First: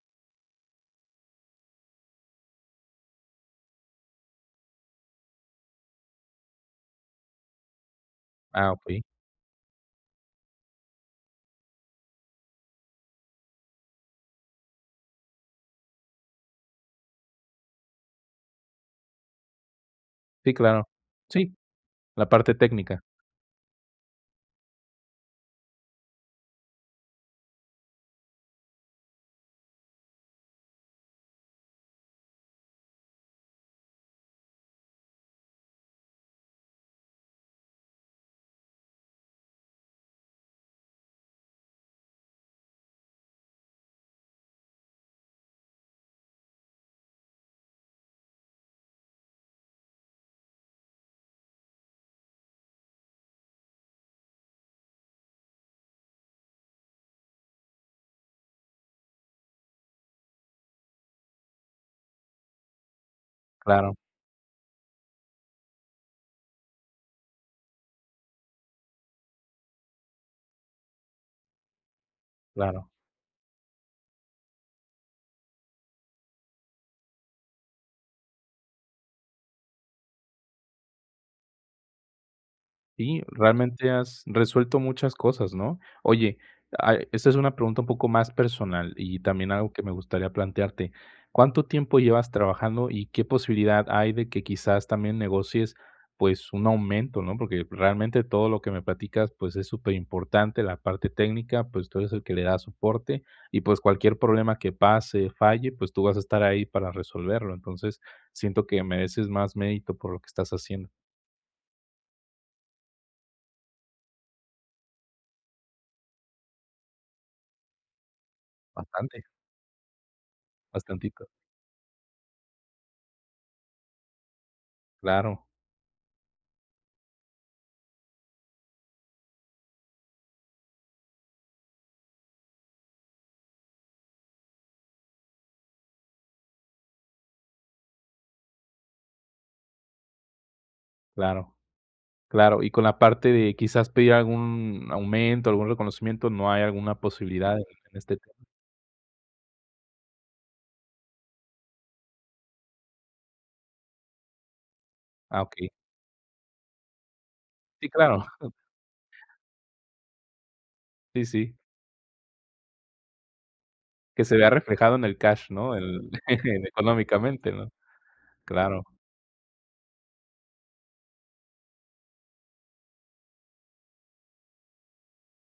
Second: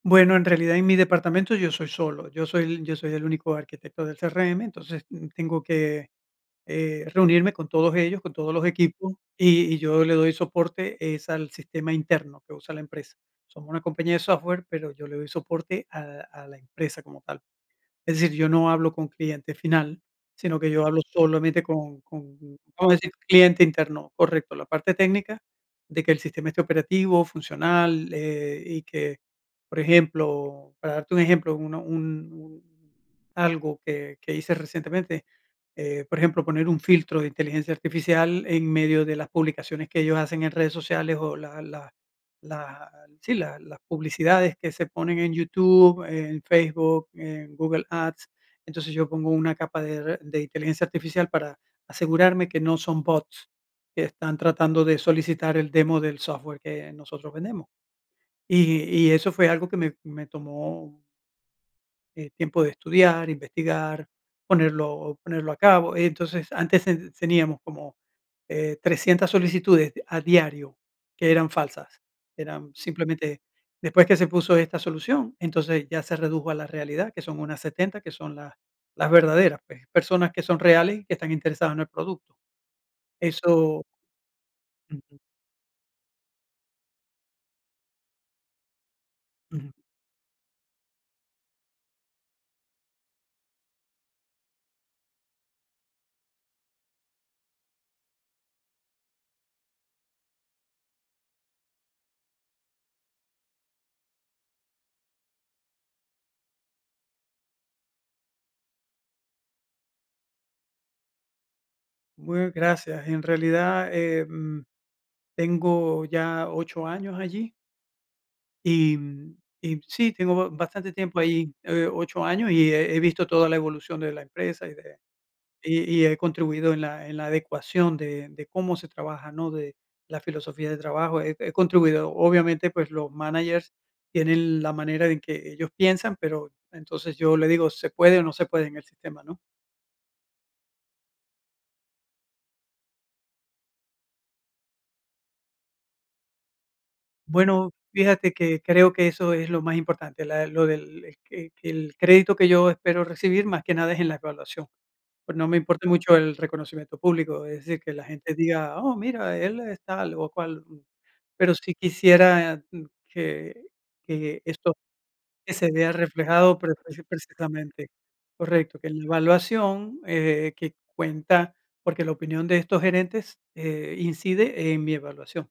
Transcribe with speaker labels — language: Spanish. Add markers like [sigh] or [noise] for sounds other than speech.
Speaker 1: Bueno, en realidad en mi departamento yo soy solo, yo soy el yo soy el único arquitecto del CRM. Entonces, mm, tengo que, eh, reunirme con todos ellos, con todos los
Speaker 2: Ah, pui
Speaker 1: equipos, y y yo le doy soporte es al sistema interno que usa la empresa. Somos una compañía de software, pero yo le doy soporte al a la empresa como tal. Es decir, yo no hablo con cliente final,
Speaker 2: Sí,
Speaker 1: sino que yo
Speaker 2: claro,
Speaker 1: hablo
Speaker 2: sí,
Speaker 1: solamente con
Speaker 2: la
Speaker 1: con,
Speaker 2: parte
Speaker 1: vamos a
Speaker 2: técnica.
Speaker 1: decir cliente interno, correcto, la parte técnica de que el sistema esté operativo, funcional, eh, y que, por ejemplo, para darte un ejemplo, una un un algo que que hice recientemente, eh, por ejemplo, poner un filtro de inteligencia artificial en medio de las publicaciones que ellos hacen en redes sociales, o, la la la, sí, la las publicidades que se ponen en YouTube, en Facebook, en Google Ads. Entonces yo pongo una capa de r de inteligencia artificial para asegurarme que no son bots que están tratando de solicitar el demo del software que nosotros vendemos, y y eso fue algo que me me tomó eh, tiempo de estudiar,
Speaker 2: Claro.
Speaker 1: investigar, ponerlo ponerlo a cabo. Entonces, antes s teníamos, eh, como 300 solicitudes de a diario que eran falsas, eran
Speaker 2: Claro.
Speaker 1: simplemente después que se puso esta solución, entonces ya se redujo a la realidad, que son unas 70, que son las las verdaderas, pues, personas que son reales y que están interesadas en el producto.
Speaker 2: Sí,
Speaker 1: Eso
Speaker 2: realmente has resuelto muchas
Speaker 1: Ujú.
Speaker 2: cosas, ¿no? Oye, a esta es una pregunta un poco más personal y también
Speaker 1: Ujú.
Speaker 2: algo que me gustaría plantearte, ¿cuánto tiempo llevas trabajando, y qué posibilidad hay de que quizás también negocies, pues, un aumento, no? Porque realmente todo lo que me platicas, pues, es superimportante la parte técnica, pues, tú eres el que le da soporte, y, pues, cualquier problema que pase, falle, pues, tú vas a estar ahí para resolverlo. Entonces siento que mereces más mérito por lo que estás haciendo.
Speaker 1: Muy gracias. En realidad, em, tengo ya 8 años allí y
Speaker 2: Bastante.
Speaker 1: y sí, tengo ba bastante tiempo
Speaker 2: Bastantito.
Speaker 1: ahí, eh, 8 años, y he visto toda la evolución de la empresa, y de
Speaker 2: Claro.
Speaker 1: y y he contribuido en la en la adecuación de de cómo se trabaja, ¿no? De la filosofía de trabajo, he he contribuido. Obviamente, pues, los managers tienen la manera en que ellos piensan, pero entonces yo le digo: "Se puede, o, no se puede en el sistema", ¿no?
Speaker 2: Claro, claro, y con la parte de quizás pedir algún aumento, algún reconocimiento, ¿no hay alguna posibilidad en
Speaker 1: Bueno,
Speaker 2: en este
Speaker 1: fíjate
Speaker 2: tema?
Speaker 1: que creo que eso es lo más importante, la del lo del e que que que el crédito que yo espero recibir, más que nada es en la evaluación, pues,
Speaker 2: Ah,
Speaker 1: no me
Speaker 2: okey.
Speaker 1: importa mucho el reconocimiento público, es decir,
Speaker 2: Sí,
Speaker 1: que la
Speaker 2: claro.
Speaker 1: gente
Speaker 2: [chuckles]
Speaker 1: diga: "Oh, mira, él es tal, o, cual",
Speaker 2: Sí,
Speaker 1: pero,
Speaker 2: sí.
Speaker 1: sí quisiera que
Speaker 2: Que se
Speaker 1: que
Speaker 2: vea
Speaker 1: esto
Speaker 2: reflejado en el cash,
Speaker 1: que se
Speaker 2: ¿no?
Speaker 1: vea
Speaker 2: El [chuckles]
Speaker 1: reflejado
Speaker 2: en
Speaker 1: prefis
Speaker 2: económicamente, ¿no?
Speaker 1: precisamente, correcto,
Speaker 2: Claro.
Speaker 1: que en la evaluación, eh, que cuenta, porque la opinión de estos gerentes, eh, incide en mi evaluación.